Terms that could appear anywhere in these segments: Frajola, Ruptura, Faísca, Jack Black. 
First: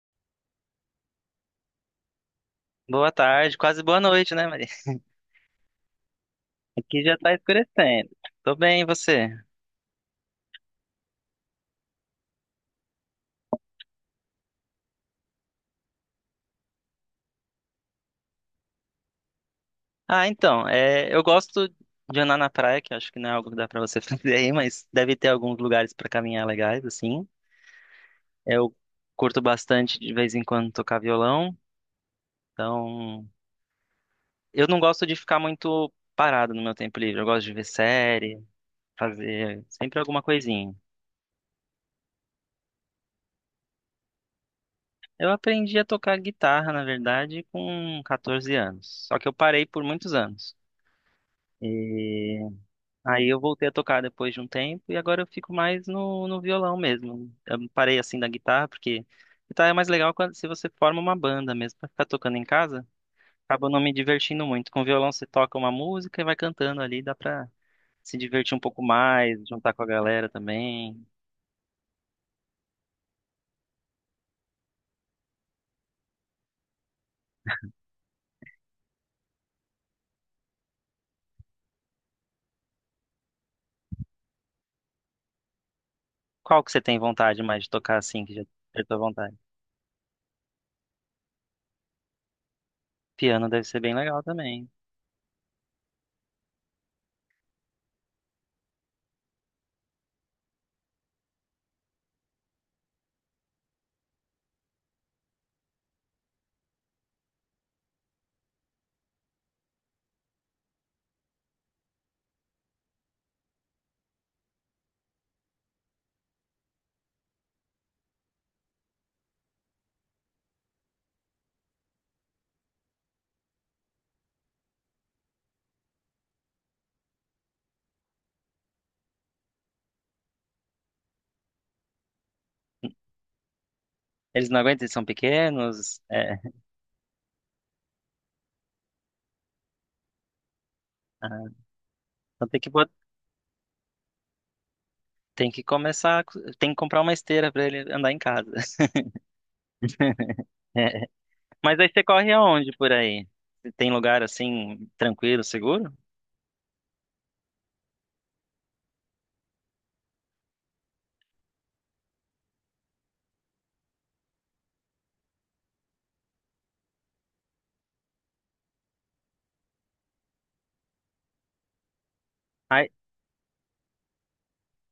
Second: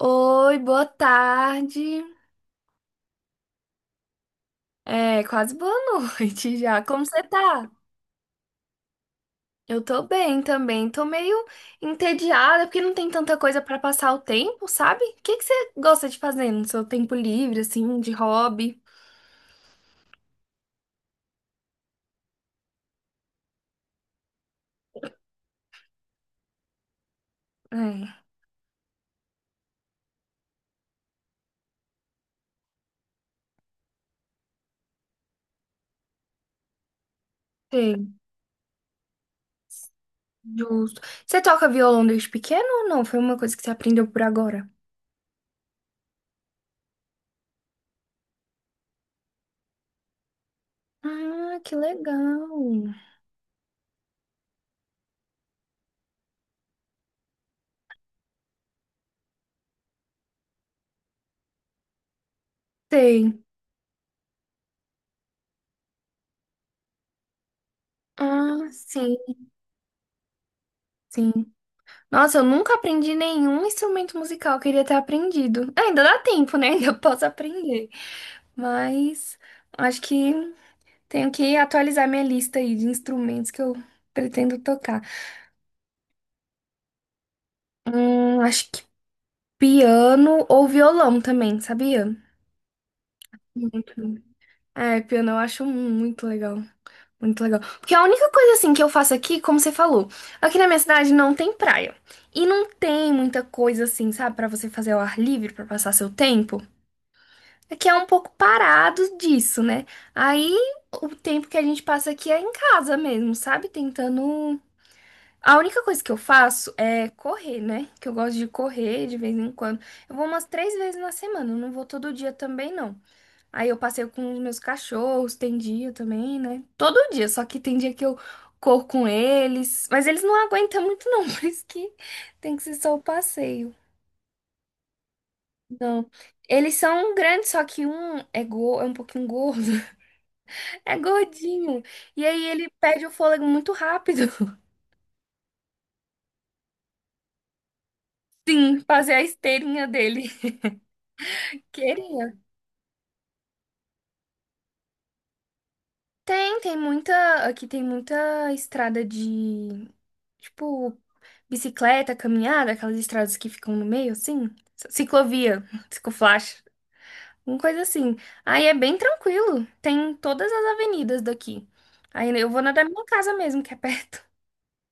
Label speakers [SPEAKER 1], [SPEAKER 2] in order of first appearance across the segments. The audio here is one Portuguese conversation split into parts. [SPEAKER 1] Oi, boa tarde.
[SPEAKER 2] Boa tarde, quase boa noite, né, Maria?
[SPEAKER 1] É, quase boa noite já.
[SPEAKER 2] Aqui
[SPEAKER 1] Como
[SPEAKER 2] já
[SPEAKER 1] você
[SPEAKER 2] tá
[SPEAKER 1] tá?
[SPEAKER 2] escurecendo. Tô bem, e você?
[SPEAKER 1] Eu tô bem também. Tô meio entediada porque não tem tanta coisa pra passar o tempo, sabe? O que que você gosta de fazer no seu tempo livre, assim, de hobby?
[SPEAKER 2] Eu gosto de andar na praia, que acho que não é algo que dá pra você fazer aí, mas deve ter alguns lugares pra caminhar legais, assim.
[SPEAKER 1] É,
[SPEAKER 2] Eu curto bastante de vez em quando tocar violão, então eu não gosto de ficar muito parado no meu tempo livre. Eu gosto de ver
[SPEAKER 1] sei,
[SPEAKER 2] série, fazer sempre alguma coisinha.
[SPEAKER 1] justo. Você toca violão desde pequeno ou não? Foi uma coisa que você aprendeu por agora?
[SPEAKER 2] Eu aprendi a tocar guitarra, na verdade, com 14 anos, só que eu parei por muitos anos.
[SPEAKER 1] Ah, que
[SPEAKER 2] E
[SPEAKER 1] legal.
[SPEAKER 2] Aí eu voltei a tocar depois de um tempo e agora eu fico mais no violão mesmo. Eu parei assim da guitarra, porque guitarra é mais legal quando, se você forma uma banda mesmo. Pra ficar tocando em casa,
[SPEAKER 1] Sei.
[SPEAKER 2] acaba não me divertindo muito. Com violão você toca uma música e vai cantando ali, dá pra se divertir
[SPEAKER 1] Ah,
[SPEAKER 2] um pouco
[SPEAKER 1] sim,
[SPEAKER 2] mais, juntar com a galera também.
[SPEAKER 1] sim. Nossa, eu nunca aprendi nenhum instrumento musical, eu queria ter aprendido. Ah, ainda dá tempo, né? Ainda posso aprender. Mas acho que tenho que atualizar minha lista aí de instrumentos que eu pretendo tocar.
[SPEAKER 2] Qual que você tem vontade mais de tocar assim, que já
[SPEAKER 1] Acho que
[SPEAKER 2] é tua vontade?
[SPEAKER 1] piano ou violão também, sabia?
[SPEAKER 2] Piano deve ser bem
[SPEAKER 1] Muito.
[SPEAKER 2] legal também.
[SPEAKER 1] É, piano eu acho muito legal. Muito legal. Porque a única coisa assim que eu faço aqui, como você falou, aqui na minha cidade não tem praia. E não tem muita coisa assim, sabe, pra você fazer ao ar livre, pra passar seu tempo. É que é um pouco parado disso, né? Aí o tempo que a gente passa aqui é em casa mesmo, sabe? Tentando. A única coisa que eu faço é correr, né? Que eu gosto de correr de vez em quando. Eu vou umas três vezes na semana, eu não vou todo dia também, não. Aí eu passeio com os meus cachorros, tem dia também, né? Todo dia, só que tem dia que eu corro com eles. Mas eles não aguentam muito, não, por isso que tem que ser só o passeio.
[SPEAKER 2] Eles não aguentam, eles são pequenos.
[SPEAKER 1] Não.
[SPEAKER 2] É.
[SPEAKER 1] Eles são grandes, só que um é, go é um pouquinho gordo. É
[SPEAKER 2] Ah,
[SPEAKER 1] gordinho. E aí
[SPEAKER 2] então
[SPEAKER 1] ele perde o fôlego muito rápido.
[SPEAKER 2] tem que começar, tem que comprar uma esteira pra ele andar em casa.
[SPEAKER 1] Sim, fazer a esteirinha dele.
[SPEAKER 2] Mas aí você
[SPEAKER 1] Queria.
[SPEAKER 2] corre aonde por aí? Tem lugar assim, tranquilo, seguro?
[SPEAKER 1] Tem, tem muita. Aqui tem muita estrada de. Tipo, bicicleta, caminhada, aquelas estradas que ficam no meio, assim. Ciclovia, ciclofaixa, uma coisa assim. Aí é bem tranquilo. Tem todas as avenidas daqui. Aí eu vou na da
[SPEAKER 2] Aí,
[SPEAKER 1] minha casa mesmo, que é perto.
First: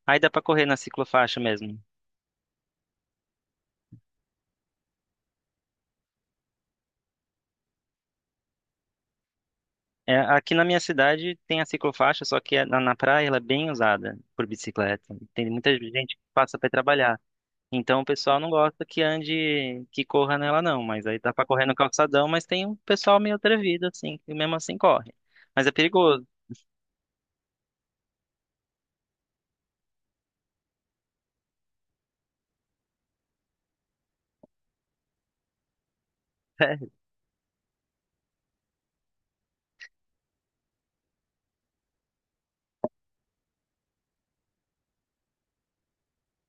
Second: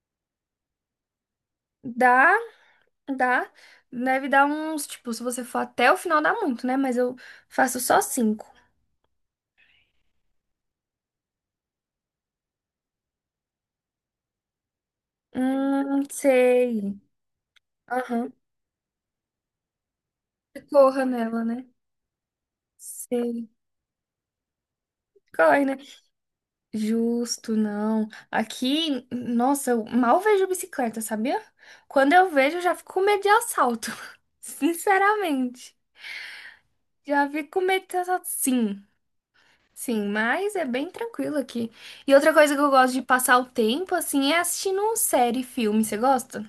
[SPEAKER 2] aí dá pra correr na ciclofaixa mesmo.
[SPEAKER 1] Dá. Dá, deve dar uns, tipo, se você for até o final, dá muito, né? Mas eu faço só cinco.
[SPEAKER 2] É, aqui na minha cidade tem a ciclofaixa, só que é na praia ela é bem usada por bicicleta. Tem muita gente que passa para
[SPEAKER 1] Sei.
[SPEAKER 2] trabalhar. Então o
[SPEAKER 1] Aham.
[SPEAKER 2] pessoal não gosta que ande, que corra nela não.
[SPEAKER 1] Corra
[SPEAKER 2] Mas aí dá
[SPEAKER 1] nela,
[SPEAKER 2] pra
[SPEAKER 1] né?
[SPEAKER 2] correr no calçadão, mas tem um pessoal meio
[SPEAKER 1] Sei.
[SPEAKER 2] atrevido assim, que mesmo assim corre.
[SPEAKER 1] Corre,
[SPEAKER 2] Mas é
[SPEAKER 1] né?
[SPEAKER 2] perigoso.
[SPEAKER 1] Justo, não. Aqui, nossa, eu mal vejo bicicleta, sabia? Quando eu vejo, eu já fico com medo de assalto. Sinceramente.
[SPEAKER 2] É,
[SPEAKER 1] Já fico com medo de assalto, sim. Sim, mas é bem tranquilo aqui. E outra coisa que eu gosto de passar o tempo, assim, é assistindo série e filme. Você gosta?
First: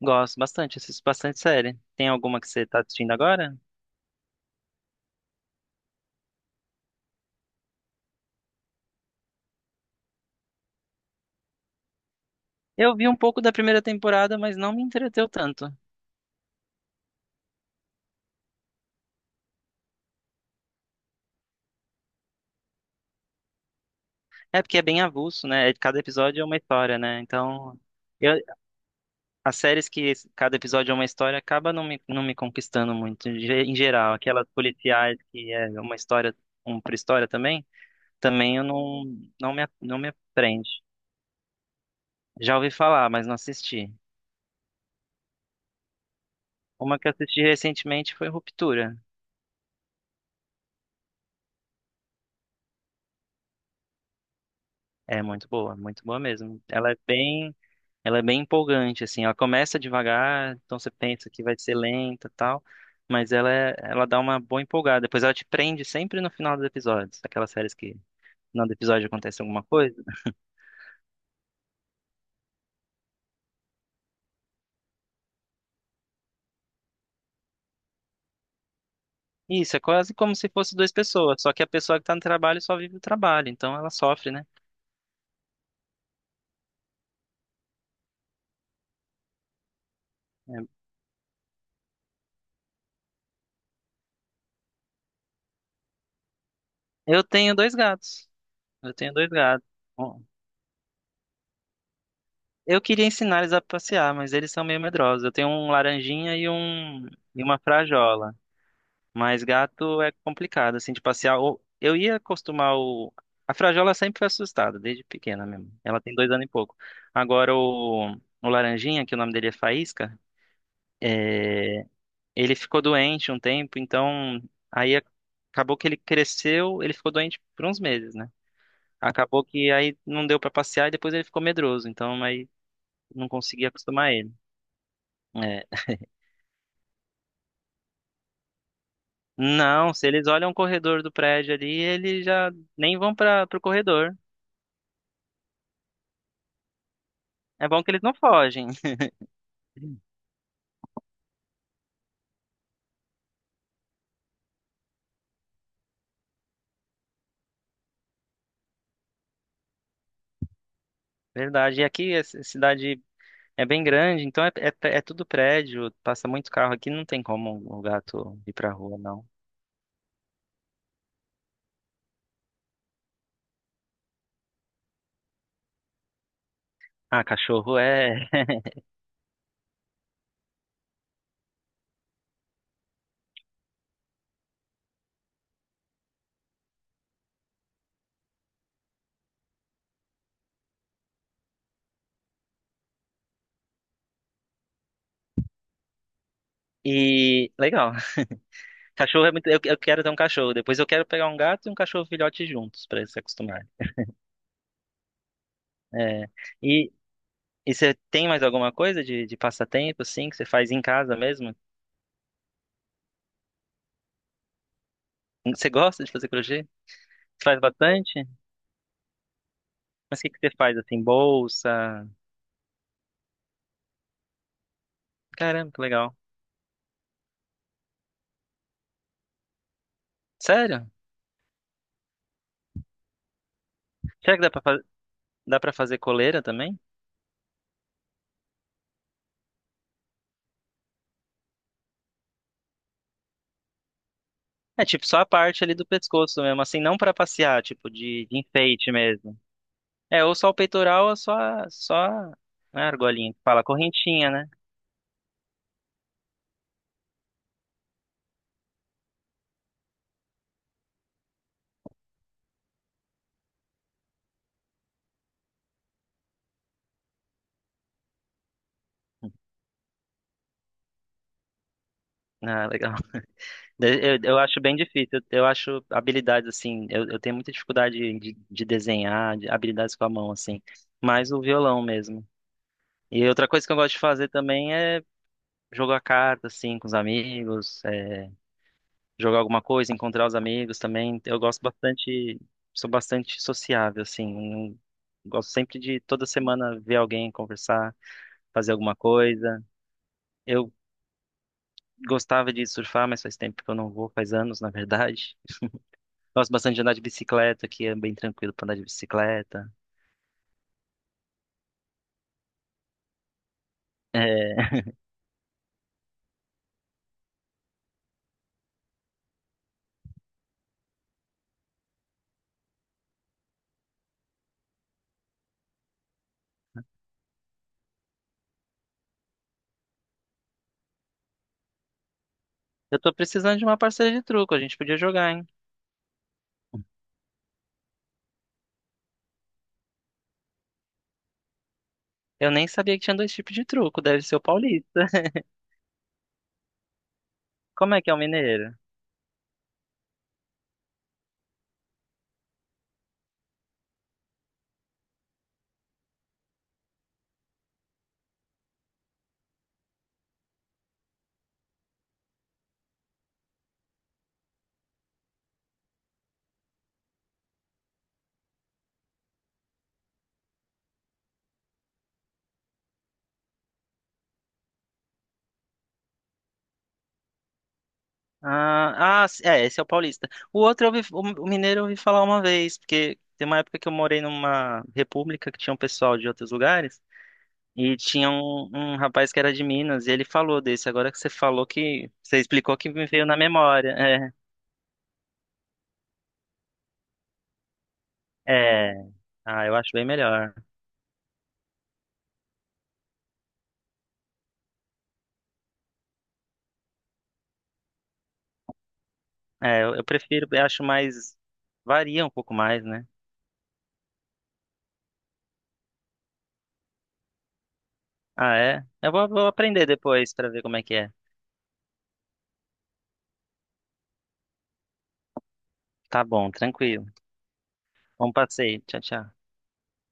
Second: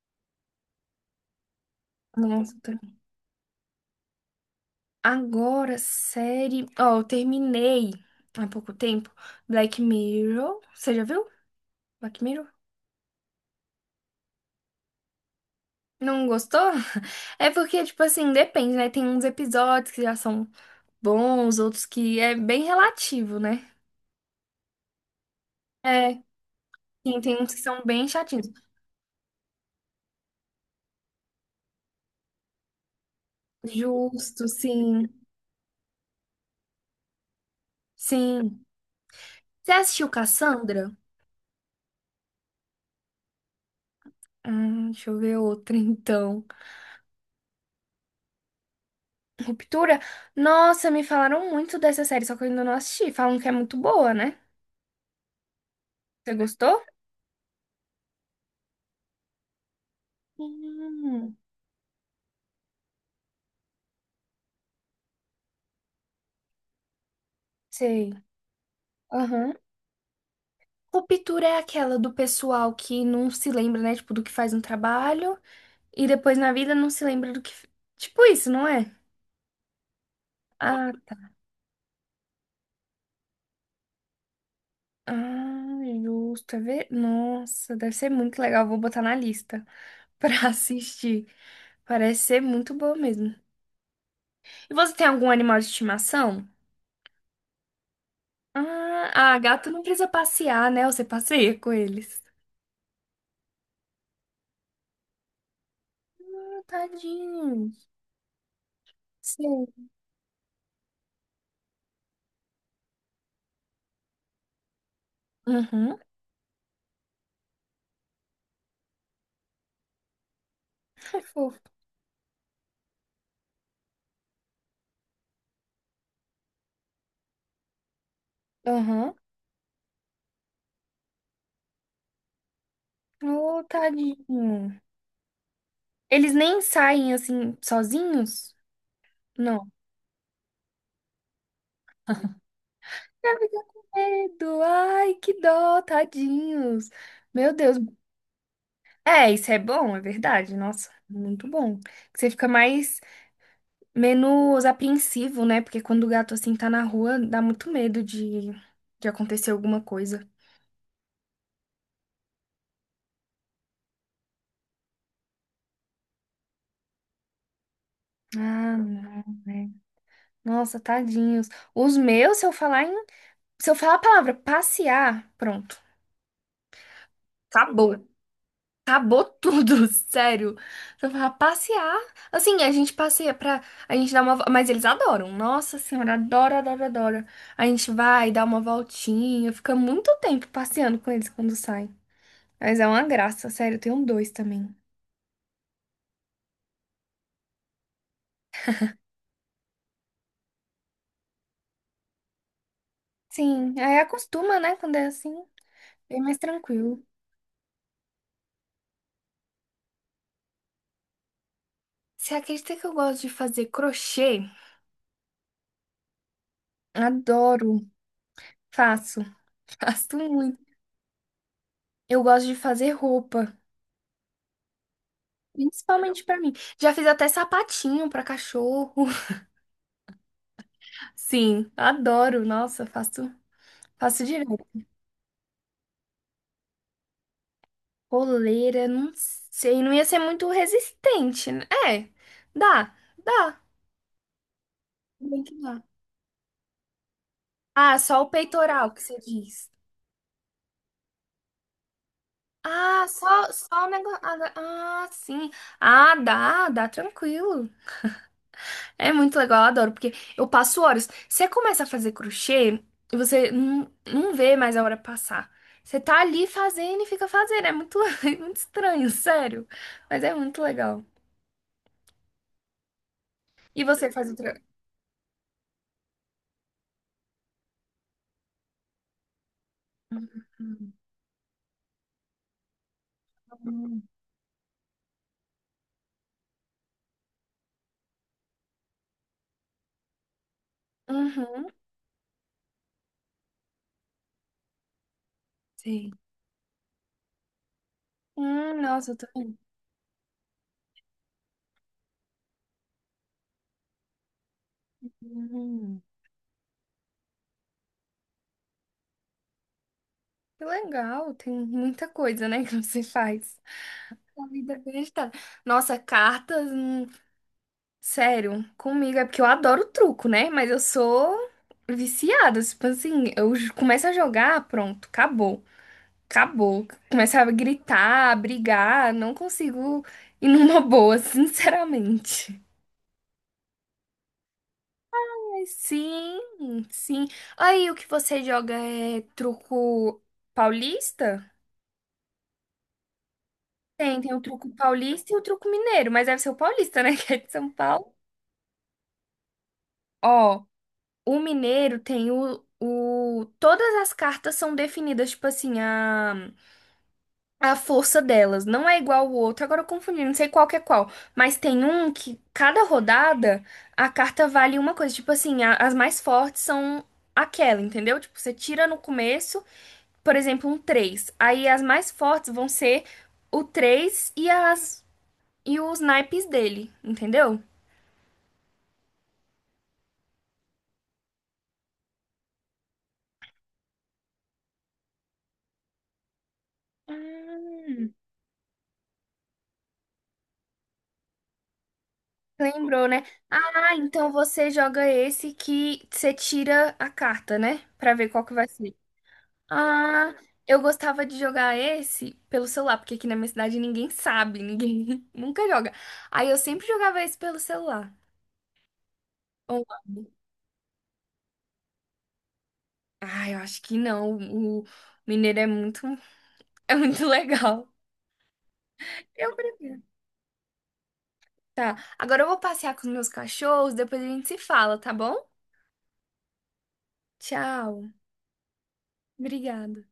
[SPEAKER 2] gosto bastante, assisto bastante série. Tem alguma que
[SPEAKER 1] Nossa,
[SPEAKER 2] você
[SPEAKER 1] tá.
[SPEAKER 2] tá assistindo agora?
[SPEAKER 1] Agora, série. Ó, eu terminei há pouco tempo Black Mirror. Você já viu? Black Mirror?
[SPEAKER 2] Eu vi um pouco da primeira temporada, mas não me entreteu tanto.
[SPEAKER 1] Não gostou? É porque, tipo assim, depende, né? Tem uns episódios que já são bons, outros que é bem relativo, né?
[SPEAKER 2] É porque é bem avulso, né? É, cada
[SPEAKER 1] É,
[SPEAKER 2] episódio é uma história,
[SPEAKER 1] sim,
[SPEAKER 2] né?
[SPEAKER 1] tem uns que
[SPEAKER 2] Então,
[SPEAKER 1] são bem
[SPEAKER 2] eu-
[SPEAKER 1] chatinhos.
[SPEAKER 2] as séries que cada episódio é uma história acaba não me conquistando muito. Em geral, aquelas
[SPEAKER 1] Justo, sim.
[SPEAKER 2] policiais que é uma história, uma pré-história também, também
[SPEAKER 1] Sim.
[SPEAKER 2] eu não me,
[SPEAKER 1] Você
[SPEAKER 2] não
[SPEAKER 1] assistiu
[SPEAKER 2] me prende.
[SPEAKER 1] Cassandra?
[SPEAKER 2] Já ouvi falar, mas não assisti.
[SPEAKER 1] Deixa eu ver outra, então.
[SPEAKER 2] Uma que eu assisti recentemente foi Ruptura.
[SPEAKER 1] Ruptura? Nossa, me falaram muito dessa série, só que eu ainda não assisti. Falam que é muito boa, né?
[SPEAKER 2] É muito boa
[SPEAKER 1] Você
[SPEAKER 2] mesmo.
[SPEAKER 1] gostou?
[SPEAKER 2] Ela é bem empolgante, assim. Ela começa devagar, então você pensa
[SPEAKER 1] Hum.
[SPEAKER 2] que vai ser lenta e tal, mas ela dá uma boa empolgada. Depois ela te prende sempre no final dos episódios, aquelas séries que no
[SPEAKER 1] Sei.
[SPEAKER 2] final do episódio acontece
[SPEAKER 1] Aham.
[SPEAKER 2] alguma coisa.
[SPEAKER 1] Ruptura é aquela do pessoal que não se lembra, né? Tipo, do que faz no trabalho e depois na vida não se lembra do que. Tipo isso, não é?
[SPEAKER 2] Isso, é quase como se fosse
[SPEAKER 1] Ah,
[SPEAKER 2] duas
[SPEAKER 1] tá.
[SPEAKER 2] pessoas, só que a pessoa que tá no trabalho só vive o trabalho, então ela sofre, né?
[SPEAKER 1] Ah, justo. É ver. Nossa, deve ser muito legal. Vou botar na lista pra
[SPEAKER 2] É.
[SPEAKER 1] assistir. Parece ser muito boa mesmo. E você tem algum animal de estimação?
[SPEAKER 2] Eu tenho dois gatos. Eu
[SPEAKER 1] Ah,
[SPEAKER 2] tenho dois
[SPEAKER 1] ah,
[SPEAKER 2] gatos.
[SPEAKER 1] gato não precisa
[SPEAKER 2] Bom,
[SPEAKER 1] passear, né? Você passeia com eles.
[SPEAKER 2] eu queria ensinar eles a passear, mas eles são meio medrosos. Eu tenho um laranjinha
[SPEAKER 1] Ah,
[SPEAKER 2] e
[SPEAKER 1] tadinho.
[SPEAKER 2] uma frajola. Mas
[SPEAKER 1] Sim.
[SPEAKER 2] gato é complicado, assim, de passear. Eu ia acostumar o. A Frajola sempre foi assustada, desde pequena mesmo.
[SPEAKER 1] Uhum.
[SPEAKER 2] Ela tem dois anos e pouco. Agora o, o Laranjinha, que o nome dele é Faísca,
[SPEAKER 1] Ai, fofo.
[SPEAKER 2] é, ele ficou doente um tempo, então aí a- acabou que ele cresceu, ele ficou doente por uns meses, né?
[SPEAKER 1] Aham.
[SPEAKER 2] Acabou que aí não deu pra passear e depois ele ficou medroso, então aí não
[SPEAKER 1] Ô,
[SPEAKER 2] consegui acostumar ele.
[SPEAKER 1] tadinho.
[SPEAKER 2] É,
[SPEAKER 1] Eles nem saem assim sozinhos? Não.
[SPEAKER 2] não, se eles olham o corredor do prédio ali, eles já nem vão
[SPEAKER 1] Eu
[SPEAKER 2] para o
[SPEAKER 1] fico com
[SPEAKER 2] corredor.
[SPEAKER 1] medo. Ai, que dó, tadinhos. Meu
[SPEAKER 2] É
[SPEAKER 1] Deus.
[SPEAKER 2] bom que eles não fogem,
[SPEAKER 1] É, isso é bom, é verdade. Nossa, muito bom. Que você fica mais, menos apreensivo, né? Porque quando o gato assim tá na rua, dá muito medo de acontecer alguma coisa.
[SPEAKER 2] verdade. E aqui a cidade é bem grande, então é tudo prédio, passa muito carro aqui, não tem como o gato ir pra
[SPEAKER 1] Ah,
[SPEAKER 2] rua,
[SPEAKER 1] não,
[SPEAKER 2] não.
[SPEAKER 1] né? Nossa, tadinhos. Os meus, se eu falar em, se eu falar a palavra passear, pronto.
[SPEAKER 2] Ah, cachorro
[SPEAKER 1] Acabou.
[SPEAKER 2] é.
[SPEAKER 1] Acabou tudo, sério. Só pra passear. Assim, a gente passeia pra. A gente dá uma. Mas eles adoram. Nossa senhora, adora, adora, adora. A gente vai, dá uma voltinha. Fica muito tempo passeando com eles quando saem. Mas é uma graça, sério. Eu tenho dois também.
[SPEAKER 2] E legal. Cachorro é muito. Eu quero ter um cachorro. Depois eu quero pegar um gato e um cachorro filhote juntos pra eles se acostumarem.
[SPEAKER 1] Sim, aí acostuma, né? Quando é assim, bem
[SPEAKER 2] É.
[SPEAKER 1] mais
[SPEAKER 2] E,
[SPEAKER 1] tranquilo.
[SPEAKER 2] e você tem mais alguma coisa de passatempo, assim, que você faz em casa mesmo?
[SPEAKER 1] Você acredita que eu gosto de fazer crochê?
[SPEAKER 2] Você gosta de fazer crochê? Você faz
[SPEAKER 1] Adoro.
[SPEAKER 2] bastante?
[SPEAKER 1] Faço. Faço
[SPEAKER 2] Mas o que que você
[SPEAKER 1] muito.
[SPEAKER 2] faz, assim? Bolsa?
[SPEAKER 1] Eu gosto de fazer roupa.
[SPEAKER 2] Caramba, que legal.
[SPEAKER 1] Principalmente pra mim. Já fiz até sapatinho pra cachorro.
[SPEAKER 2] Sério?
[SPEAKER 1] Sim, adoro. Nossa, faço, faço
[SPEAKER 2] Será que dá
[SPEAKER 1] direto.
[SPEAKER 2] pra fazer? Dá pra fazer coleira também?
[SPEAKER 1] Coleira, não sei, não ia ser muito resistente, né? É, dá, dá.
[SPEAKER 2] É tipo só a
[SPEAKER 1] Bem que
[SPEAKER 2] parte ali
[SPEAKER 1] dá.
[SPEAKER 2] do pescoço mesmo, assim, não pra passear, tipo
[SPEAKER 1] Ah, só o
[SPEAKER 2] de enfeite
[SPEAKER 1] peitoral que você
[SPEAKER 2] mesmo.
[SPEAKER 1] diz.
[SPEAKER 2] É, ou só o peitoral, ou só, só a
[SPEAKER 1] Ah,
[SPEAKER 2] argolinha, que
[SPEAKER 1] só,
[SPEAKER 2] fala a
[SPEAKER 1] só o negócio.
[SPEAKER 2] correntinha, né?
[SPEAKER 1] Ah, sim. Ah, dá, dá tranquilo. É muito legal, eu adoro, porque eu passo horas. Você começa a fazer crochê e você não, não vê mais a hora passar. Você tá ali fazendo e fica fazendo. É muito, é muito estranho, sério. Mas é muito legal.
[SPEAKER 2] Ah, legal.
[SPEAKER 1] E você faz
[SPEAKER 2] Eu acho
[SPEAKER 1] outra.
[SPEAKER 2] bem difícil, eu acho habilidades assim, eu tenho muita dificuldade de desenhar, de habilidades com a mão, assim, mais o violão mesmo. E outra coisa que eu gosto de
[SPEAKER 1] Hum.
[SPEAKER 2] fazer também é jogar carta, assim, com os amigos, é, jogar alguma coisa, encontrar os amigos também. Eu gosto
[SPEAKER 1] Uhum.
[SPEAKER 2] bastante, sou bastante sociável, assim. Gosto sempre de
[SPEAKER 1] Sim.
[SPEAKER 2] toda semana ver alguém, conversar, fazer alguma
[SPEAKER 1] Nossa, eu tô vendo.
[SPEAKER 2] coisa. Eu gostava de surfar, mas faz tempo que eu não vou, faz anos, na verdade.
[SPEAKER 1] Hum.
[SPEAKER 2] Gosto bastante de andar de bicicleta, que é bem tranquilo pra andar de bicicleta.
[SPEAKER 1] Que legal, tem muita coisa, né, que você faz. A
[SPEAKER 2] É,
[SPEAKER 1] vida é bem agitada. Nossa, cartas. Sério, comigo é porque eu adoro truco, né? Mas eu sou viciada. Tipo assim, eu começo a jogar, pronto, acabou. Acabou. Começo a gritar, a brigar, não consigo ir numa boa, sinceramente.
[SPEAKER 2] eu tô precisando de uma parceira de truco, a gente podia jogar, hein?
[SPEAKER 1] Mas sim, sim. Aí o que você joga é truco paulista?
[SPEAKER 2] Eu nem sabia que tinha dois tipos de truco,
[SPEAKER 1] Tem,
[SPEAKER 2] deve
[SPEAKER 1] tem
[SPEAKER 2] ser
[SPEAKER 1] o
[SPEAKER 2] o
[SPEAKER 1] truco
[SPEAKER 2] paulista.
[SPEAKER 1] paulista e o truco mineiro, mas deve ser o paulista, né? Que é de São
[SPEAKER 2] Como é que
[SPEAKER 1] Paulo.
[SPEAKER 2] é o mineiro?
[SPEAKER 1] Ó. O mineiro tem o. Todas as cartas são definidas, tipo assim, a força delas. Não é igual o outro. Agora eu confundi, não sei qual que é qual. Mas tem um que, cada rodada, a carta vale uma coisa. Tipo assim, as mais fortes são aquela, entendeu? Tipo, você tira no começo, por exemplo, um três. Aí as mais fortes vão ser o 3 e as. E os naipes dele, entendeu?
[SPEAKER 2] É, esse é o paulista. O outro, eu ouvi, o mineiro eu ouvi falar uma vez, porque tem uma época que eu morei numa república que tinha um pessoal de outros lugares, e
[SPEAKER 1] Ah.
[SPEAKER 2] tinha um rapaz que era de Minas, e ele falou desse. Agora que você falou que, você explicou que me
[SPEAKER 1] Lembrou, né?
[SPEAKER 2] veio na memória.
[SPEAKER 1] Ah, então você joga esse que você tira a carta, né? Pra ver qual que vai
[SPEAKER 2] É, é,
[SPEAKER 1] ser.
[SPEAKER 2] ah, eu acho bem
[SPEAKER 1] Ah,
[SPEAKER 2] melhor.
[SPEAKER 1] eu gostava de jogar esse pelo celular, porque aqui na minha cidade ninguém sabe, ninguém nunca joga. Aí eu sempre jogava esse pelo celular.
[SPEAKER 2] É, eu
[SPEAKER 1] Online.
[SPEAKER 2] prefiro, eu acho mais, varia um pouco mais, né?
[SPEAKER 1] Ah, eu acho que não. O mineiro é muito, é muito legal.
[SPEAKER 2] Ah, é? Vou
[SPEAKER 1] Eu
[SPEAKER 2] aprender
[SPEAKER 1] prefiro.
[SPEAKER 2] depois pra ver como é que é.
[SPEAKER 1] Tá, agora eu vou passear com os meus cachorros, depois a gente se fala, tá bom?
[SPEAKER 2] Tá bom, tranquilo.
[SPEAKER 1] Tchau.
[SPEAKER 2] Bom passeio. Tchau, tchau.
[SPEAKER 1] Obrigada.